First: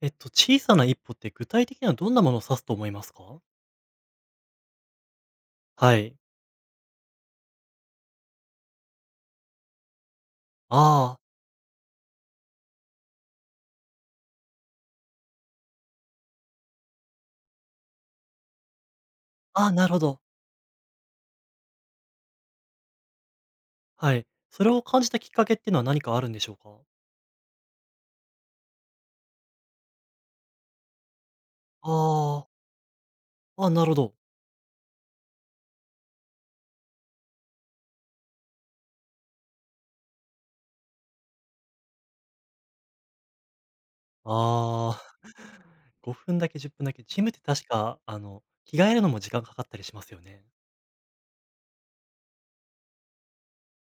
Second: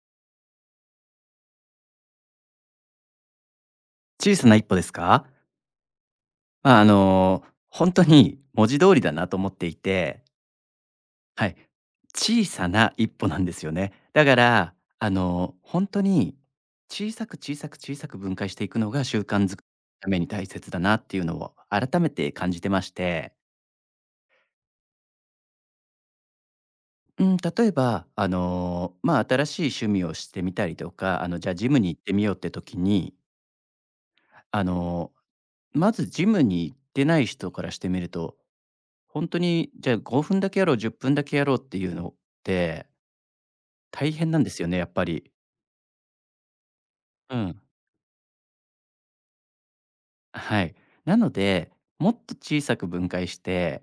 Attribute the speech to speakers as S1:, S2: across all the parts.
S1: 小さな一歩って具体的にはどんなものを指すと思いますか？
S2: 小さな一歩ですか？
S1: はい。
S2: まあ、あの、本当に文字通りだなと思っていて、
S1: ああ、
S2: はい、小さな一歩なんですよね。だから、本当に小さく小さく小さく分解していくのが習慣づく
S1: ああ。なるほ
S2: ため
S1: ど。
S2: に大切だなっていうのを改めて感じてまして、
S1: はい。それを感じたきっかけっていうのは何かあるんでしょうか？
S2: うん、例えば、新しい趣味をしてみたりとか、じゃあジムに
S1: あ
S2: 行ってみようっ
S1: あ、
S2: て時に、
S1: ああ。なるほど。
S2: あの、まずジムに行ってない人からしてみると本当に、じゃあ、5分だけやろう、10分だけやろうっていうのって大変なんですよね、や
S1: あ
S2: っぱ
S1: あ。
S2: り。
S1: 5分だけ10分だけ、ジムっ
S2: う
S1: て
S2: ん。
S1: 確か、着替えるのも時間かかったりしますよね。
S2: はい。なので、もっと小さく分解して、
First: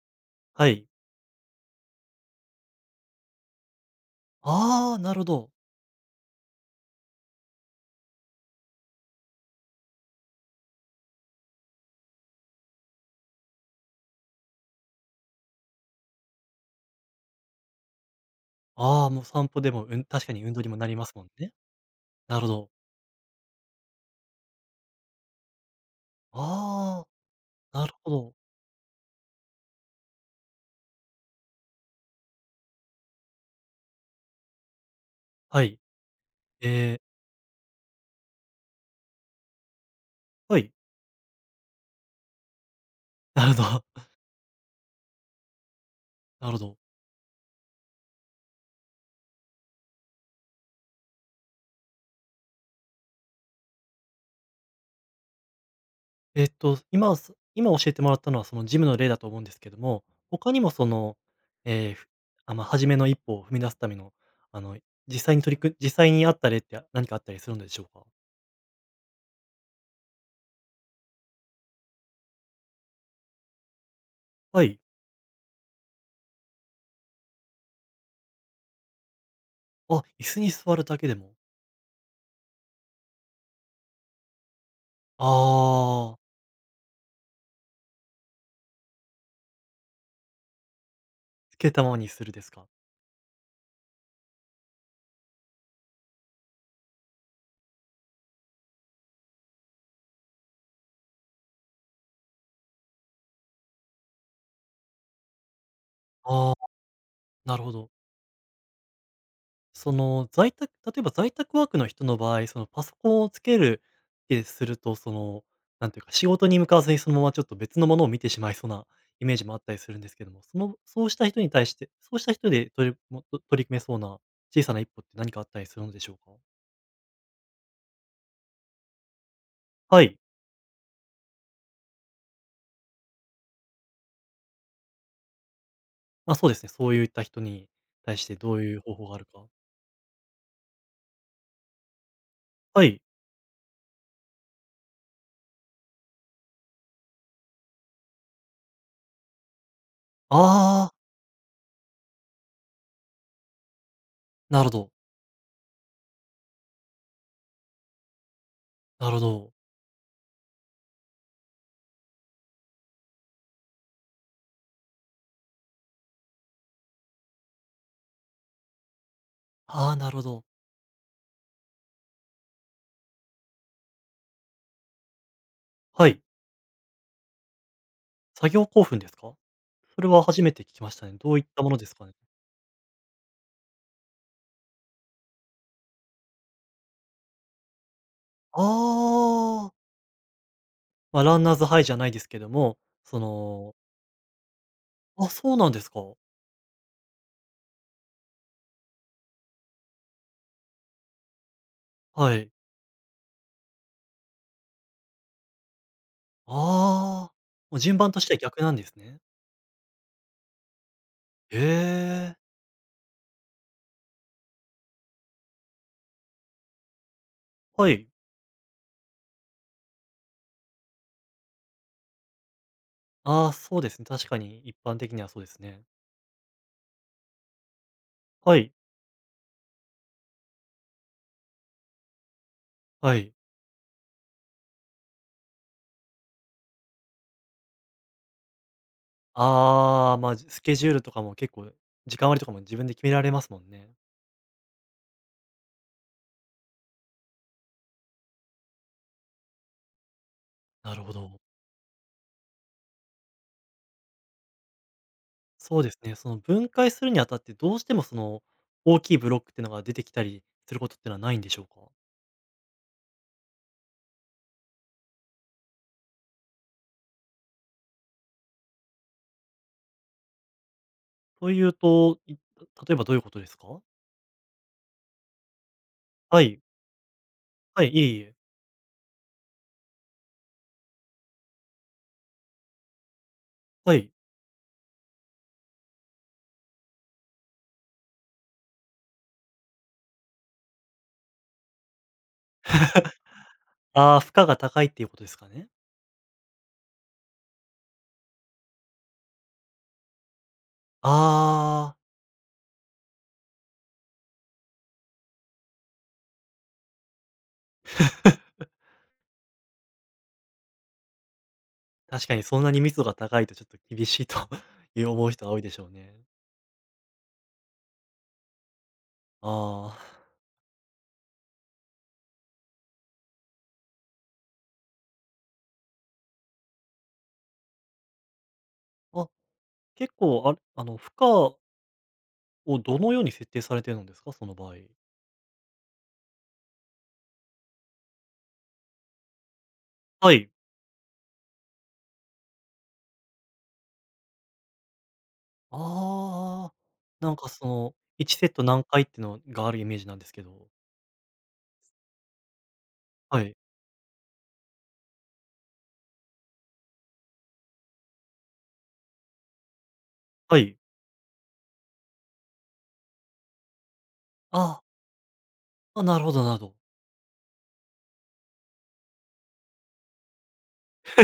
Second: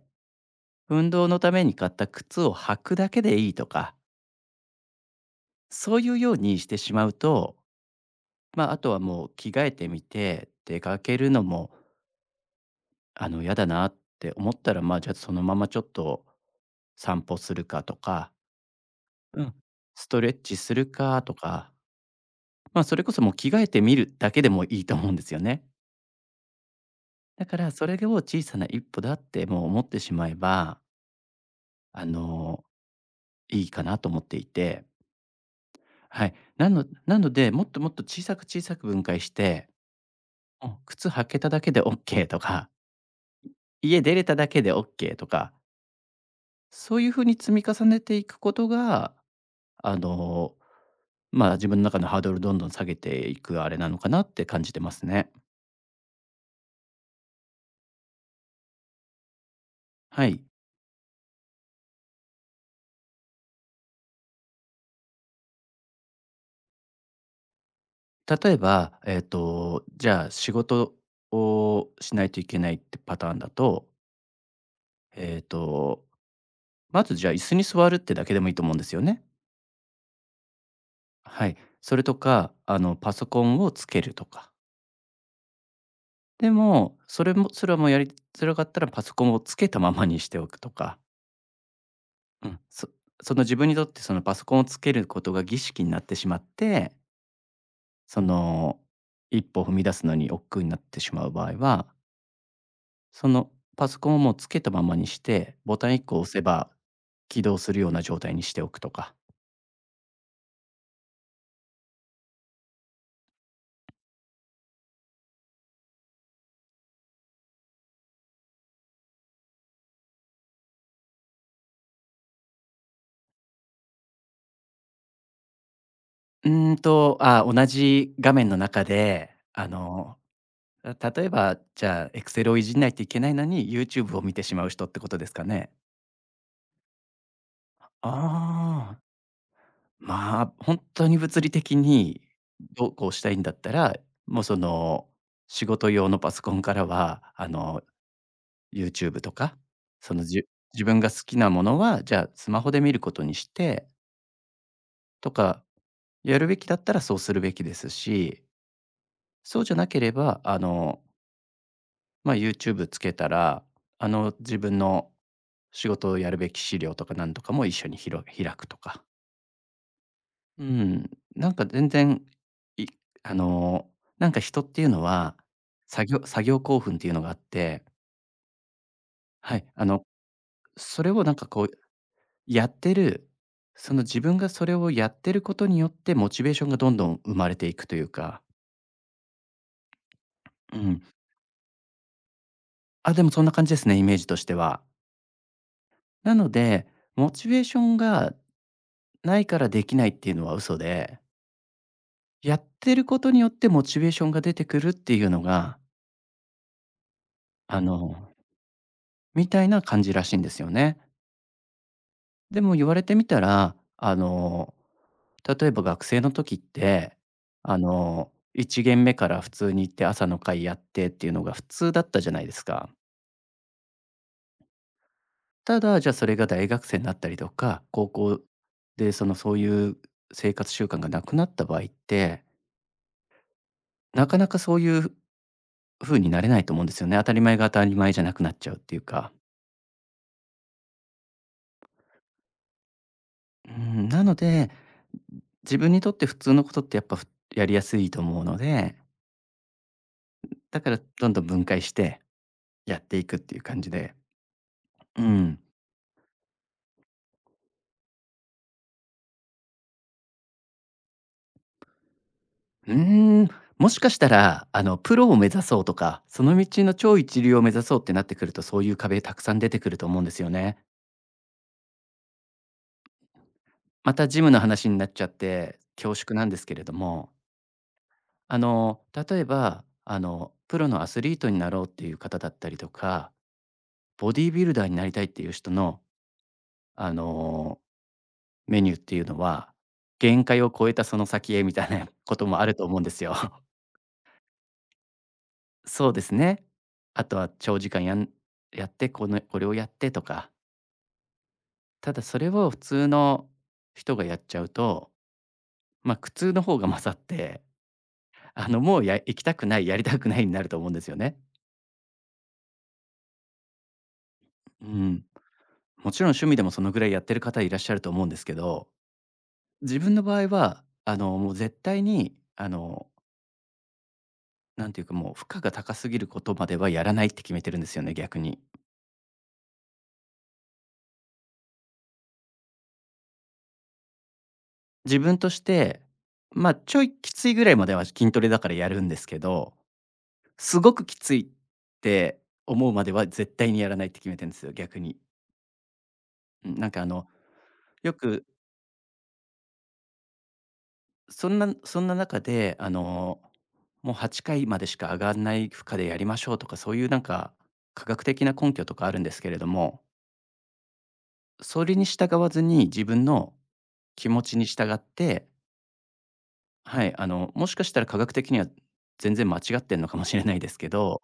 S1: はい。
S2: 運動のために買った靴を履くだけでいいとか、
S1: ああ、なるほど。
S2: そういうようにしてしまうと、まあ、あとはもう着替えてみて、出かけるのも、嫌だなって思ったら、まあ、じゃあ、そのままちょっと散歩するかとか、
S1: ああ、もう
S2: う
S1: 散
S2: ん。
S1: 歩でも、うん、
S2: スト
S1: 確
S2: レ
S1: か
S2: ッ
S1: に運
S2: チ
S1: 動に
S2: す
S1: もな
S2: る
S1: ります
S2: か
S1: もん
S2: と
S1: ね。
S2: か、
S1: なるほど。
S2: まあ、それこそもう着替えてみるだけでもいいと思うんですよね。
S1: あ
S2: だから
S1: あ、
S2: そ
S1: な
S2: れ
S1: るほ
S2: を
S1: ど。
S2: 小さな一歩だってもう思ってしまえば、あの、いいかなと思っていて、
S1: はい。
S2: はい。なの
S1: ええ、
S2: なので、もっともっと小さく小さく分解して、
S1: は
S2: う
S1: い。
S2: ん、靴履けただけでオッケーとか、
S1: なるほど。
S2: 家 出れただけでオッケーとか、
S1: なるほど。
S2: そういう風に積み重ねていくことが、あの、自分の中のハードルどんどん下げていくあれなのかなって感じてますね。
S1: 今、今教えてもらったのはそのジムの例だと思うんですけども、
S2: はい。
S1: 他にもその、ええ、まあ、初めの一歩を踏み出すための、あの、実際にあった例って何かあったりするのでしょうか？
S2: 例えば、じゃあ仕事をしないといけないってパターンだと
S1: はい。
S2: えっと、まずじゃあ、椅子に座るってだけでもいいと思うんですよね。
S1: あ、椅子に座るだけでも。
S2: はい。それとか、パソコンをつけるとか。
S1: ああ、
S2: でも、それはもうやりづらかったらパソコンをつけたままにしておくとか、
S1: つけたままにするで
S2: う
S1: す
S2: ん、
S1: か。
S2: その自分にとってそのパソコンをつけることが儀式になってしまって、その一歩踏み出すのに億劫になってしまう場合は、そのパソコンをもうつけたままにして、ボタン1個押せ
S1: ああ、
S2: ば起
S1: な
S2: 動
S1: る
S2: す
S1: ほ
S2: るよ
S1: ど。
S2: うな状態にしておくとか。
S1: その、例えば在宅ワークの人の場合、そのパソコンをつけるってすると、その、なんていうか、仕事に向かわずにそのままちょっと別のものを見てしまいそうなイメージもあったりするんですけども、そうした人に対して、そうした人で取り組めそうな小さな一歩って何かあったりするのでしょうか？
S2: うーんと、あ、同じ画面の中で、
S1: はい。
S2: 例えば、じゃあ、エクセルをいじんないといけないのに、YouTube を見てしまう人ってことですかね？
S1: まあ、そうですね、そういった人に対してどういう方
S2: ああ、
S1: 法があるか。
S2: まあ、ほんとに物理的に
S1: は
S2: どう
S1: い。
S2: こうしたいんだったら、もう、その、仕事用のパソコンからは、YouTube とか、その、じゅ自
S1: ああ、
S2: 分が好きなものは、じゃあ、スマホで見ることにして
S1: なるほど、
S2: とか、やるべきだったらそうするべきですし、
S1: なるほど。
S2: そうじゃなければ、まあ、YouTube つけたら、自分の仕事をやるべき資料とかなんとかも一緒に開くとか。
S1: ああ、なるほど。
S2: うん、なんか全然、いあの、なんか人っていうのは、作
S1: はい。
S2: 業作業興奮っていうのがあって、
S1: 作業興奮ですか？
S2: はい、
S1: それは初めて聞きまし
S2: そ
S1: た
S2: れ
S1: ね。
S2: を
S1: ど
S2: なん
S1: ういっ
S2: かこ
S1: た
S2: う
S1: ものですかね？
S2: やってる、その自分がそれをやってることによってモチベーションがどんどん生まれていくというか、
S1: ああ、
S2: うん。
S1: まあ、ランナーズハイじゃないですけども、
S2: あ、
S1: そ
S2: でもそんな感じ
S1: の
S2: ですね、イメージとしては。
S1: あ、そうなんですか。
S2: なので、モチベーションがないからできないっていうのは嘘で、
S1: はい。
S2: やってることによってモチベーションが出てくるっていうのが、
S1: ああ、もう
S2: あ
S1: 順番とし
S2: の、
S1: ては逆なんですね。
S2: みたいな感じらしいんですよね。
S1: へえ、
S2: でも言われてみたら、例えば学生の時って、あ
S1: はい。
S2: の、1限目から普通に行って朝の会やってっていうのが普通だったじゃないですか。
S1: ああ、そうですね、確かに一般的にはそうです
S2: た
S1: ね。
S2: だ、じゃあそれが大学生になったりとか、高校
S1: はい、
S2: でそういう生活習慣がなくなった場合って、
S1: はい。
S2: なかなかそういう風になれないと思うんですよね。当たり前が当たり前じゃなくなっちゃうっていうか。
S1: ああ、まあ、スケジュールとかも結構、時間割とかも自分で決められますもん
S2: う
S1: ね。
S2: ん、なので、自分にとって普通のことってやっぱ、やりやすいと思うので、だか
S1: な
S2: ら
S1: るほ
S2: どん
S1: ど。
S2: どん分解してやっていくっていう感じで。うん。
S1: そうですね、その分解するにあたってどうしてもその、大きいブロックっていうのが出てきたりすることってのはないんでしょうか？
S2: うーん、もしかしたら、プロを目指そうとか、その道の超一流を目指そうってなってくると、そういう壁たくさん出てくると思うんですよね。
S1: というと、例えばどういうことですか？
S2: またジムの話になっちゃって恐縮
S1: は
S2: なんで
S1: い。
S2: すけれども、
S1: はい、いえいえ。
S2: 例えば、プロのアスリートになろうっていう方だったりとか
S1: はい。
S2: ボディービルダーになりたいっていう人の、あの、メニューっていうのは、限界を超えたその先へみたいな こともあると思うんです よ。
S1: ああ、負荷が高いっていうことですかね？
S2: そうですね。あとは長時間やって、これをやってとか。
S1: ああ、
S2: ただそれを普通の人がやっちゃうと、苦痛の方が勝って、もう行きたくない、やりたくないになると思うんですよね。
S1: 確かにそんなに密度が高いとちょっと厳しいと
S2: う
S1: いう
S2: ん。
S1: 思う人は多いでしょう
S2: も
S1: ね。
S2: ちろん趣味でもそのぐらいやってる方いらっしゃると思うんですけど、
S1: あ
S2: 自
S1: あ。
S2: 分の場合は、もう絶対に、なんていうか、もう負荷が高すぎることまではやらないって決めてるんですよね、逆に。
S1: あ、結構、あれ、負荷をどのように設定されてるんですか？その場合。
S2: 自分として、ま、ちょいきついぐらいまでは筋トレだからやるんですけど、
S1: はい。
S2: すごくきついって思うまでは絶対にやらないって決めてるんですよ、逆に。う
S1: ああ。
S2: ん、なんかあの、
S1: なんかその、
S2: よ
S1: 1
S2: く
S1: セット何回ってのがあるイメージなんですけど。
S2: そんな中で、
S1: はい。
S2: もう8回までしか上がらない負荷でやりましょうとか、そういうなんか科学的な根拠とかあるんですけれども、
S1: はい。
S2: それに従わずに自分の気持ちに
S1: あ
S2: 従って
S1: あ、なるほど。
S2: はい、もしかしたら科学的には全然間違ってんのかもしれないですけど、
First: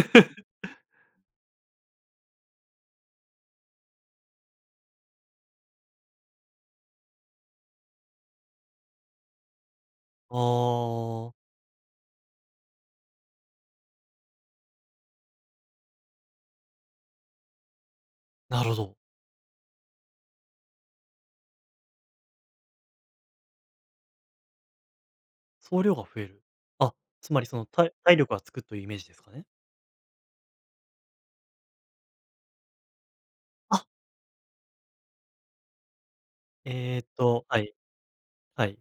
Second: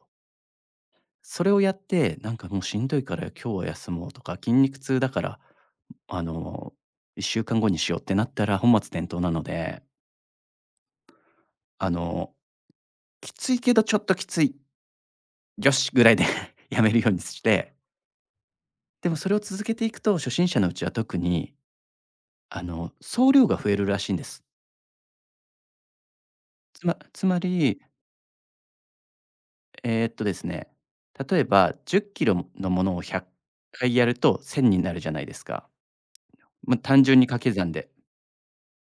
S2: それをやって、なんかもうしんどいから今日は休もうとか、筋肉痛だから、あの、1週間後にしようってなったら本末転倒なので、
S1: ああ、
S2: あの、きついけどちょっときつい、よしぐらいで やめるようにして、
S1: なるほど。
S2: でもそれを続けていくと、初心者のうちは特に、総量が増えるらしいんです。
S1: 総量が増える。
S2: つ
S1: あ、
S2: まつ
S1: つ
S2: ま
S1: まりその、
S2: り、
S1: 体力がつくというイメージですかね？
S2: ですね、例えば10キロのものを100
S1: あ、
S2: 回やると1000になるじゃないですか。まあ、
S1: え
S2: 単
S1: ーっ
S2: 純に掛
S1: と、
S2: け
S1: は
S2: 算
S1: い、
S2: で。
S1: はい。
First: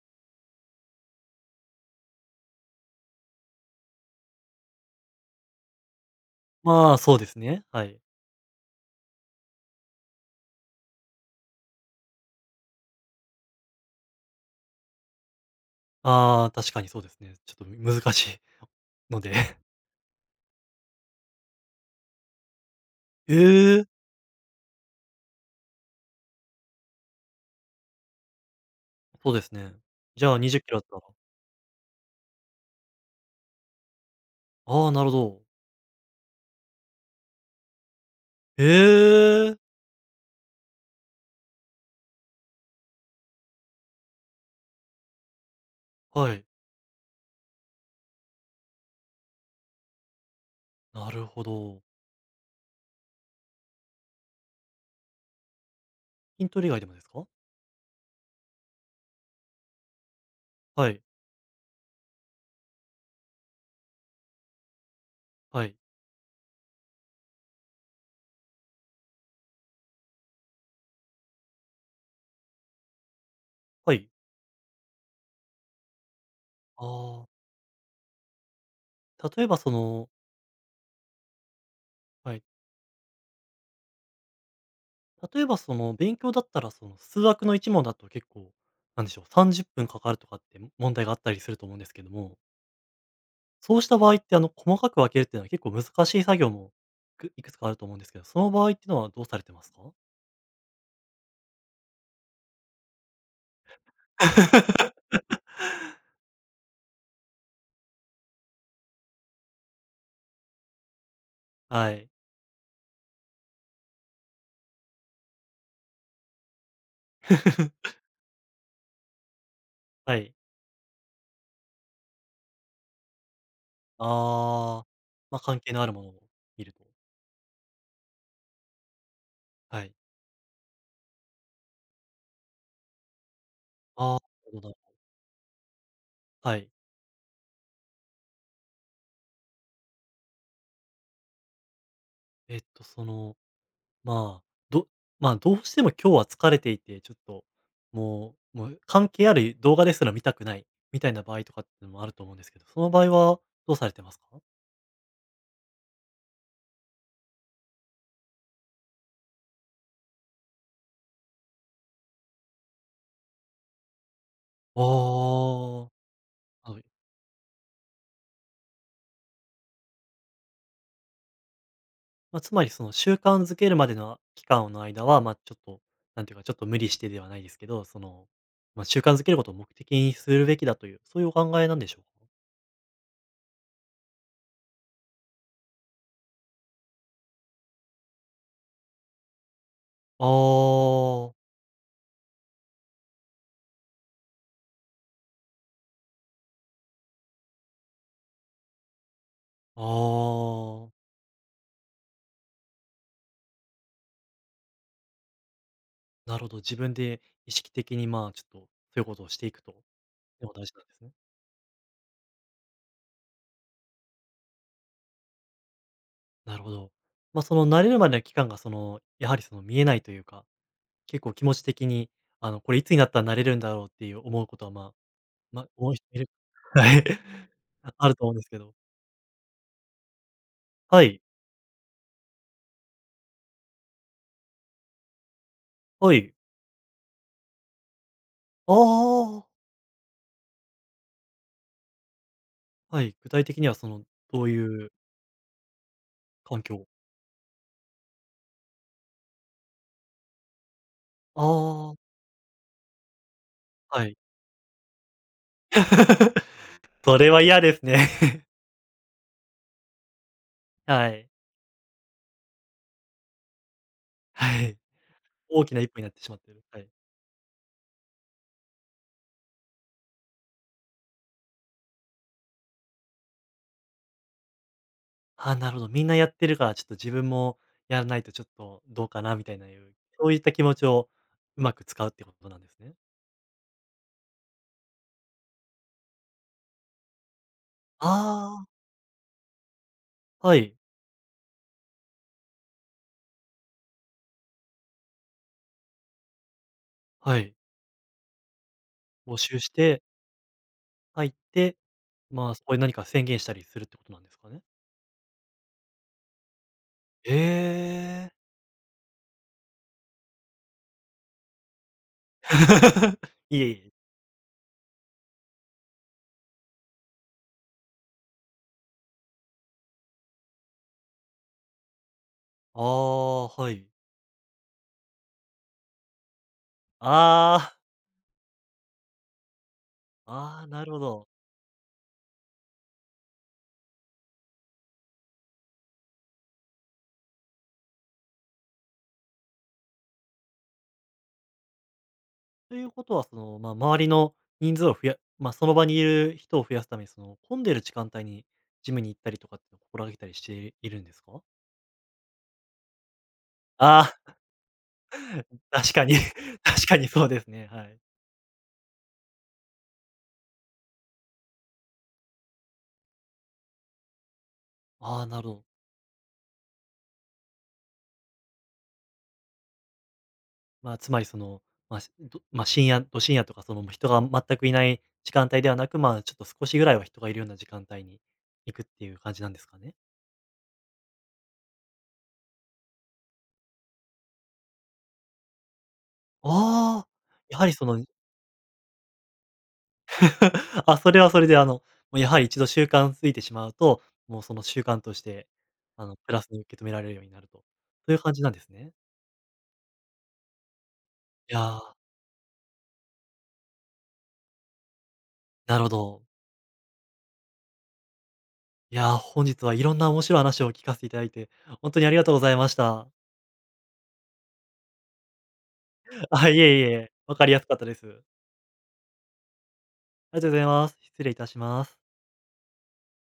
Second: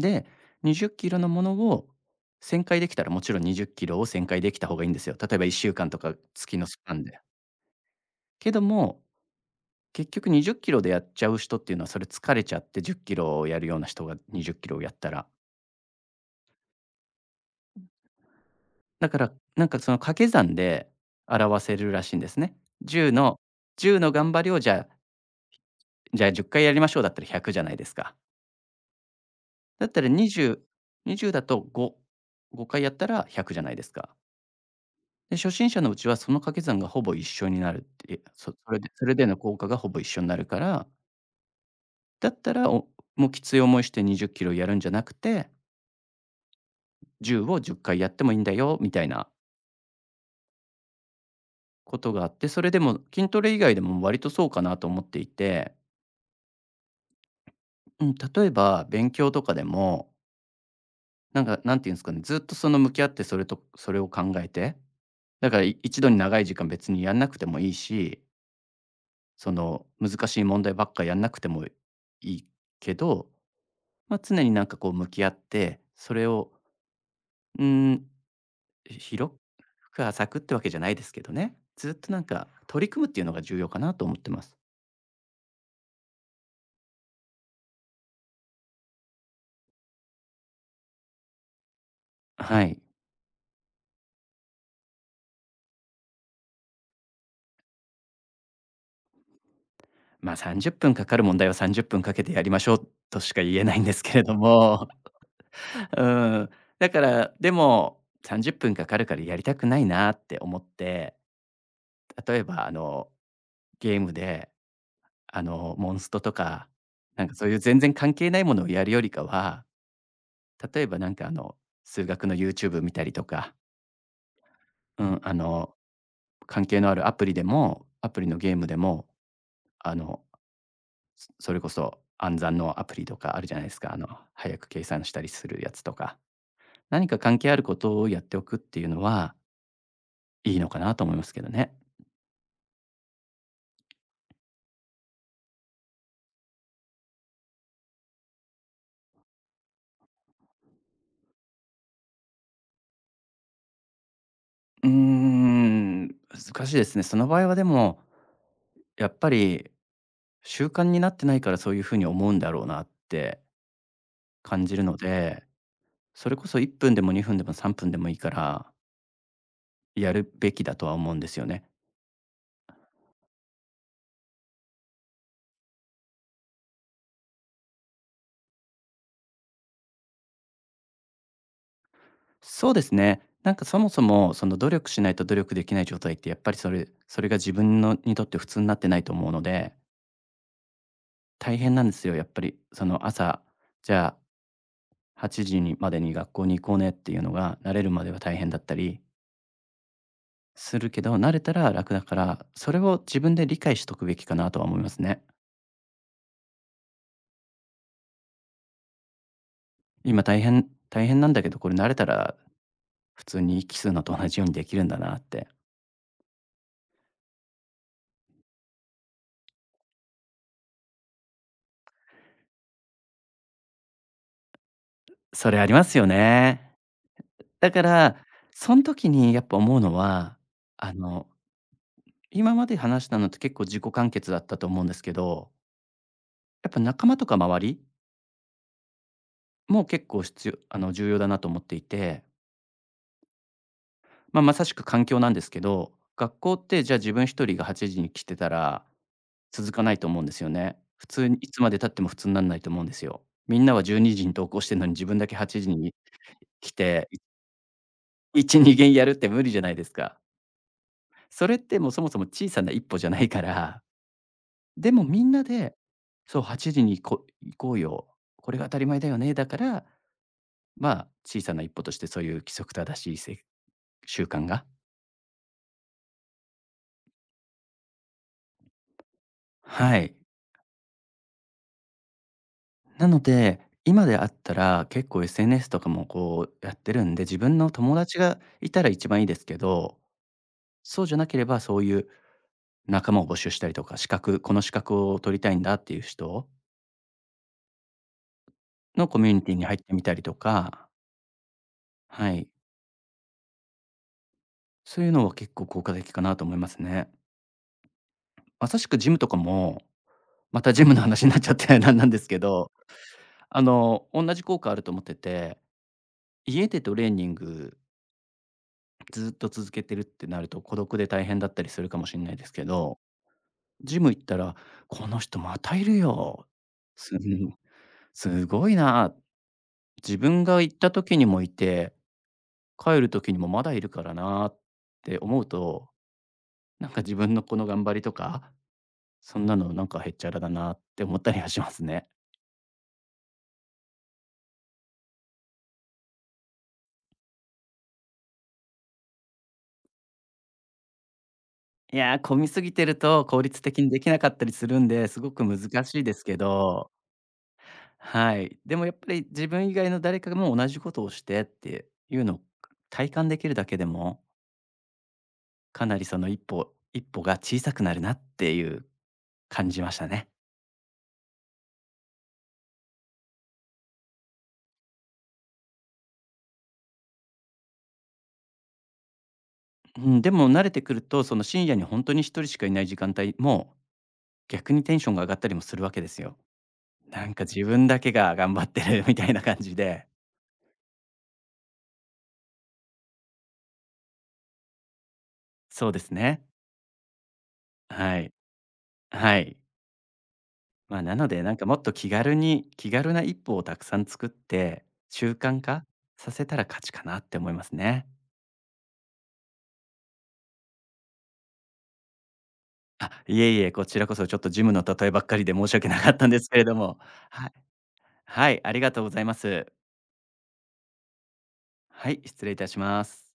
S2: で、20キロのものを1000回できたらもちろん20キロを1000回できた方がいいんですよ。例えば1週間とか月のスパ
S1: まあ、
S2: ン
S1: そう
S2: で。
S1: ですね、はい。
S2: けども、結局20キロでやっちゃう人っていうのはそれ疲れちゃって10キロをやるような人が20キロをやったら。
S1: ああ、確かにそうですね。ちょっと難しい
S2: だか
S1: の
S2: ら
S1: で。
S2: なんかその掛け算で表せるらしいんですね。10の
S1: ええ、
S2: 1の頑張りをじゃあ10回やりましょうだったら100じゃないですか。
S1: そうですね。
S2: だったら
S1: じゃあ20キロだった
S2: 20、
S1: ら
S2: 20だと5、5回やったら100じゃないですか。
S1: ああ、なるほ
S2: で、
S1: ど。
S2: 初心者のうちはその掛け算がほぼ一緒になるっていう、そ
S1: え
S2: それでそれでの効
S1: え、
S2: 果がほぼ一緒になるから、だったら、もうきつい思いして20キロやるんじゃなくて、
S1: はい、
S2: 10を10回やってもいいんだよみたいな
S1: なるほど。
S2: ことがあって、それでも筋トレ以外でも割とそうかなと思っていて。
S1: 筋トレ以外でもですか？
S2: うん、例えば勉強とかでも、
S1: はい、
S2: なんか、なんていうんですかね、ずっとその向き合ってそれとそれを考えて、だから、
S1: はい、
S2: 一度に長い時間別にやんなくてもいいし、その、難しい問題ばっかやんなくてもいいけど、
S1: はい。
S2: まあ、常になんかこう向き合って、それを、
S1: あ
S2: うん、
S1: あ、
S2: 広
S1: 例えばそ
S2: く
S1: の
S2: 浅くってわけじゃないですけどね、ずっとなん
S1: はい。
S2: か取り組むっていうのが重要かなと思ってます。
S1: 例えばその勉強だったらその数学の一問だと結構、なんでしょう、30分かかるとかって問題があったりすると思うんですけども、
S2: はい。
S1: そうした場合ってあの細かく分けるっていうのは結構難しい作業もいくつかあると思うんですけど、その場合っていうのはどうされてますか？
S2: ま、30分かかる問題は30分かけてやりましょうとしか言えないんですけれども、うん、だから、でも、30分かかるからやりたくないなって思って、
S1: はい。
S2: 例えば、あの、ゲームで、あの、モンストとか、なんかそういう全然 関係ないものをやるよりかは、
S1: はい。
S2: 例えばなんかあの、数学の YouTube 見たりとか、
S1: ああ、
S2: うん、あ
S1: ま、関係
S2: の、
S1: のあるものを
S2: 関
S1: 見る
S2: 係
S1: と。
S2: のあるアプリでも、アプリのゲームでも、
S1: は
S2: あ
S1: い。
S2: の、それこそ暗算のアプリとかあるじゃないですか。あの、
S1: ああ、な
S2: 早
S1: るほ
S2: く
S1: ど。
S2: 計算したりするやつとか。
S1: はい。
S2: 何か関係あることをやっておくっていうのはいいのかなと思いますけどね。
S1: そのまあ、どまあ、どうしても今日は疲れていて、ちょっと、もう関係ある動画ですら見たくない、みたいな場合とかってのもあると思うんですけど、その場合はどうされてますか？
S2: うーん、難しいですね。その場合はでもやっぱり、習慣になってないからそういう風に思うんだろうなって感じ
S1: あ
S2: る
S1: あ。
S2: ので、それこそ1
S1: はい。
S2: 分でも2分でも3分でもいいから、やるべきだとは思うんですよね。
S1: まあ、つまりその習慣づけるまでの期間の間は、まあ、ちょっと、なんていうか、ちょっと無理してではないですけど、その、まあ、習慣づけることを目的にするべきだという、そういうお考えなんでしょうか？
S2: そうですね。なんかそもそも、その努力しないと努力できない状態って、やっぱりそれが自分のにとって普通になってないと思うので、
S1: ああ。
S2: 大変なんですよ、やっぱり。その朝、じゃあ8時にまでに学校に行こうねっていうのが慣れるまでは大変だったり
S1: あ
S2: する
S1: あ。
S2: けど、慣れたら楽だから、それを自分で理解しとくべきかなとは思いますね。
S1: なるほど、自分で意識的に、まあ、ちょっとそういうことをしていくと。
S2: 今大
S1: でも大
S2: 変
S1: 事なんです
S2: 大
S1: ね。
S2: 変なんだけど、これ慣れたら普通に息すうのと同じようにできるんだなって。
S1: なるほど。まあ、その慣れるまでの期間がその、やはりその見えないというか、結構気持ち的に、あの、これいつになったら慣れるんだろうっていう思うことは、まあ、
S2: それ
S1: ま
S2: あ
S1: あ、
S2: りま
S1: 思う
S2: す
S1: 人
S2: よ
S1: いる
S2: ね。
S1: はい。
S2: だか
S1: ある
S2: ら、
S1: と思うんですけど。
S2: その時にやっぱ思うのは、あ
S1: はい。
S2: の、今まで話したのって結構自己完結だったと思うんですけど、
S1: はい。
S2: やっぱ仲間とか周り
S1: ああ、
S2: も結構必要、あの、重要だなと思っていて、
S1: はい。具体的にはその、
S2: まあ、
S1: どう
S2: まさしく
S1: いう
S2: 環境なんですけど、学校
S1: 環
S2: って
S1: 境？
S2: じゃあ自分一人が8時に来てたら続かないと思うんですよね。普通にいつまで経っ
S1: あ
S2: ても
S1: あ、
S2: 普通にならないと思うんですよ。みんなは12
S1: は
S2: 時に
S1: い。
S2: じに投稿してるのに自分だけ8時に 来て、
S1: それは嫌ですね。
S2: 1、2限やるって無理じゃないですか。
S1: はい。
S2: それってもうそもそも小さな一歩じゃないから、
S1: はい。
S2: でもみんな
S1: 大
S2: で、
S1: きな一歩になってしま
S2: そ
S1: っ
S2: う
S1: てる。
S2: 8
S1: は
S2: 時
S1: い。
S2: に行こうよ、これが当たり前だよね、だから、まあ、小さな一歩としてそういう規則正しい習慣が、
S1: あ、なるほど。みんなやってるから、ちょっと自分もやらないとちょっとどうかなみたいないう、
S2: はい。
S1: そういった気持ちをうまく使うってことなんですね。
S2: なので、今であったら結構 SNS とかもこうやってるんで、自分の友達が
S1: ああ、
S2: いたら一番いいですけど、
S1: はい、
S2: そうじゃなければ、そういう仲間を募集したりとか、この資格を取りたいんだっていう人
S1: はい。
S2: のコミュ
S1: 募
S2: ニティ
S1: 集
S2: に
S1: し
S2: 入って
S1: て
S2: みたりとか、
S1: 入って、
S2: はい、
S1: まあ、そこで何か宣言したりするってことなんですかね？
S2: そういうのは結構効果的かなと思いますね。
S1: ええ。
S2: まさしくジムとかも、またジムの話になっちゃって なんなんですけ ど、
S1: い
S2: あ
S1: えいえ。
S2: の、同じ効果あると思ってて、家でトレーニングずっと続けてるってなると孤独で大変だったりするかもしれないですけ
S1: あ
S2: ど、
S1: あ、はい。
S2: ジム行ったら、この人またいるよ。す
S1: ああ、
S2: すごいな、自分が行っ
S1: な
S2: た
S1: るほ
S2: 時に
S1: ど。
S2: もいて、帰る時にもまだいるからなって思うと、なんか自分のこの頑張りとか、そんなのなんかへっちゃらだなって思ったりはしますね。
S1: ということは、その、まあ、周りの人数をまあ、その場にいる人を増やすために、その、混んでる時間帯にジムに行ったりとかっていうのを心がけたりしているんですか？
S2: いやー、混みすぎてると効率的にできなか
S1: あ
S2: ったりするんで、すごく
S1: あ、
S2: 難
S1: 確
S2: しい
S1: か
S2: で
S1: に、
S2: すけ
S1: 確
S2: ど、
S1: かにそうですね、はい。
S2: はい。でもやっぱり自分以外の誰かも同じことをしてっていうのを体感できるだけでも、
S1: ああ、なるほど。
S2: かなりその一歩一歩が小さくなるなっていう感じましたね。
S1: まあ、つまりその、まあ、まあ、深夜とか、その、もう人が全くいない時間帯ではなく、ま、あちょっと少しぐらいは人がいるような時間帯に行くっていう感じなんですかね？
S2: うん、でも慣れてくると、その深夜に本当に一人しかいない時間帯も、逆にテンションが上がったりもするわけですよ。
S1: ああ、
S2: なんか
S1: や
S2: 自
S1: はりそ
S2: 分
S1: の
S2: だけが頑張ってる みたいな感じで。
S1: あ、それはそれで、もうやはり一度習慣ついてしまうと、もうその習慣として、
S2: そうです
S1: プラ
S2: ね。
S1: スに受け止められるようになると。そうい
S2: は
S1: う
S2: い。
S1: 感じなんですね。
S2: はい。まあ、なので、な
S1: い
S2: ん
S1: や
S2: かもっと
S1: ー、
S2: 気軽に、気軽な一歩をたくさん作って、習慣
S1: なる
S2: 化
S1: ほど。
S2: させたら勝ちかなって思いますね。
S1: いやー、本日はいろんな面白い話を聞かせていただいて、本当にありがとうございました。
S2: あ、いえいえ、こちらこそちょっとジムの例えばっかりで申し訳なかった んです
S1: あ、
S2: け
S1: い
S2: れど
S1: えい
S2: も。
S1: え、わ
S2: は
S1: か
S2: い。
S1: りやすかったです。
S2: はい、ありがとうございます。
S1: ありがとうございます。失礼いたします。
S2: はい、失礼いたします。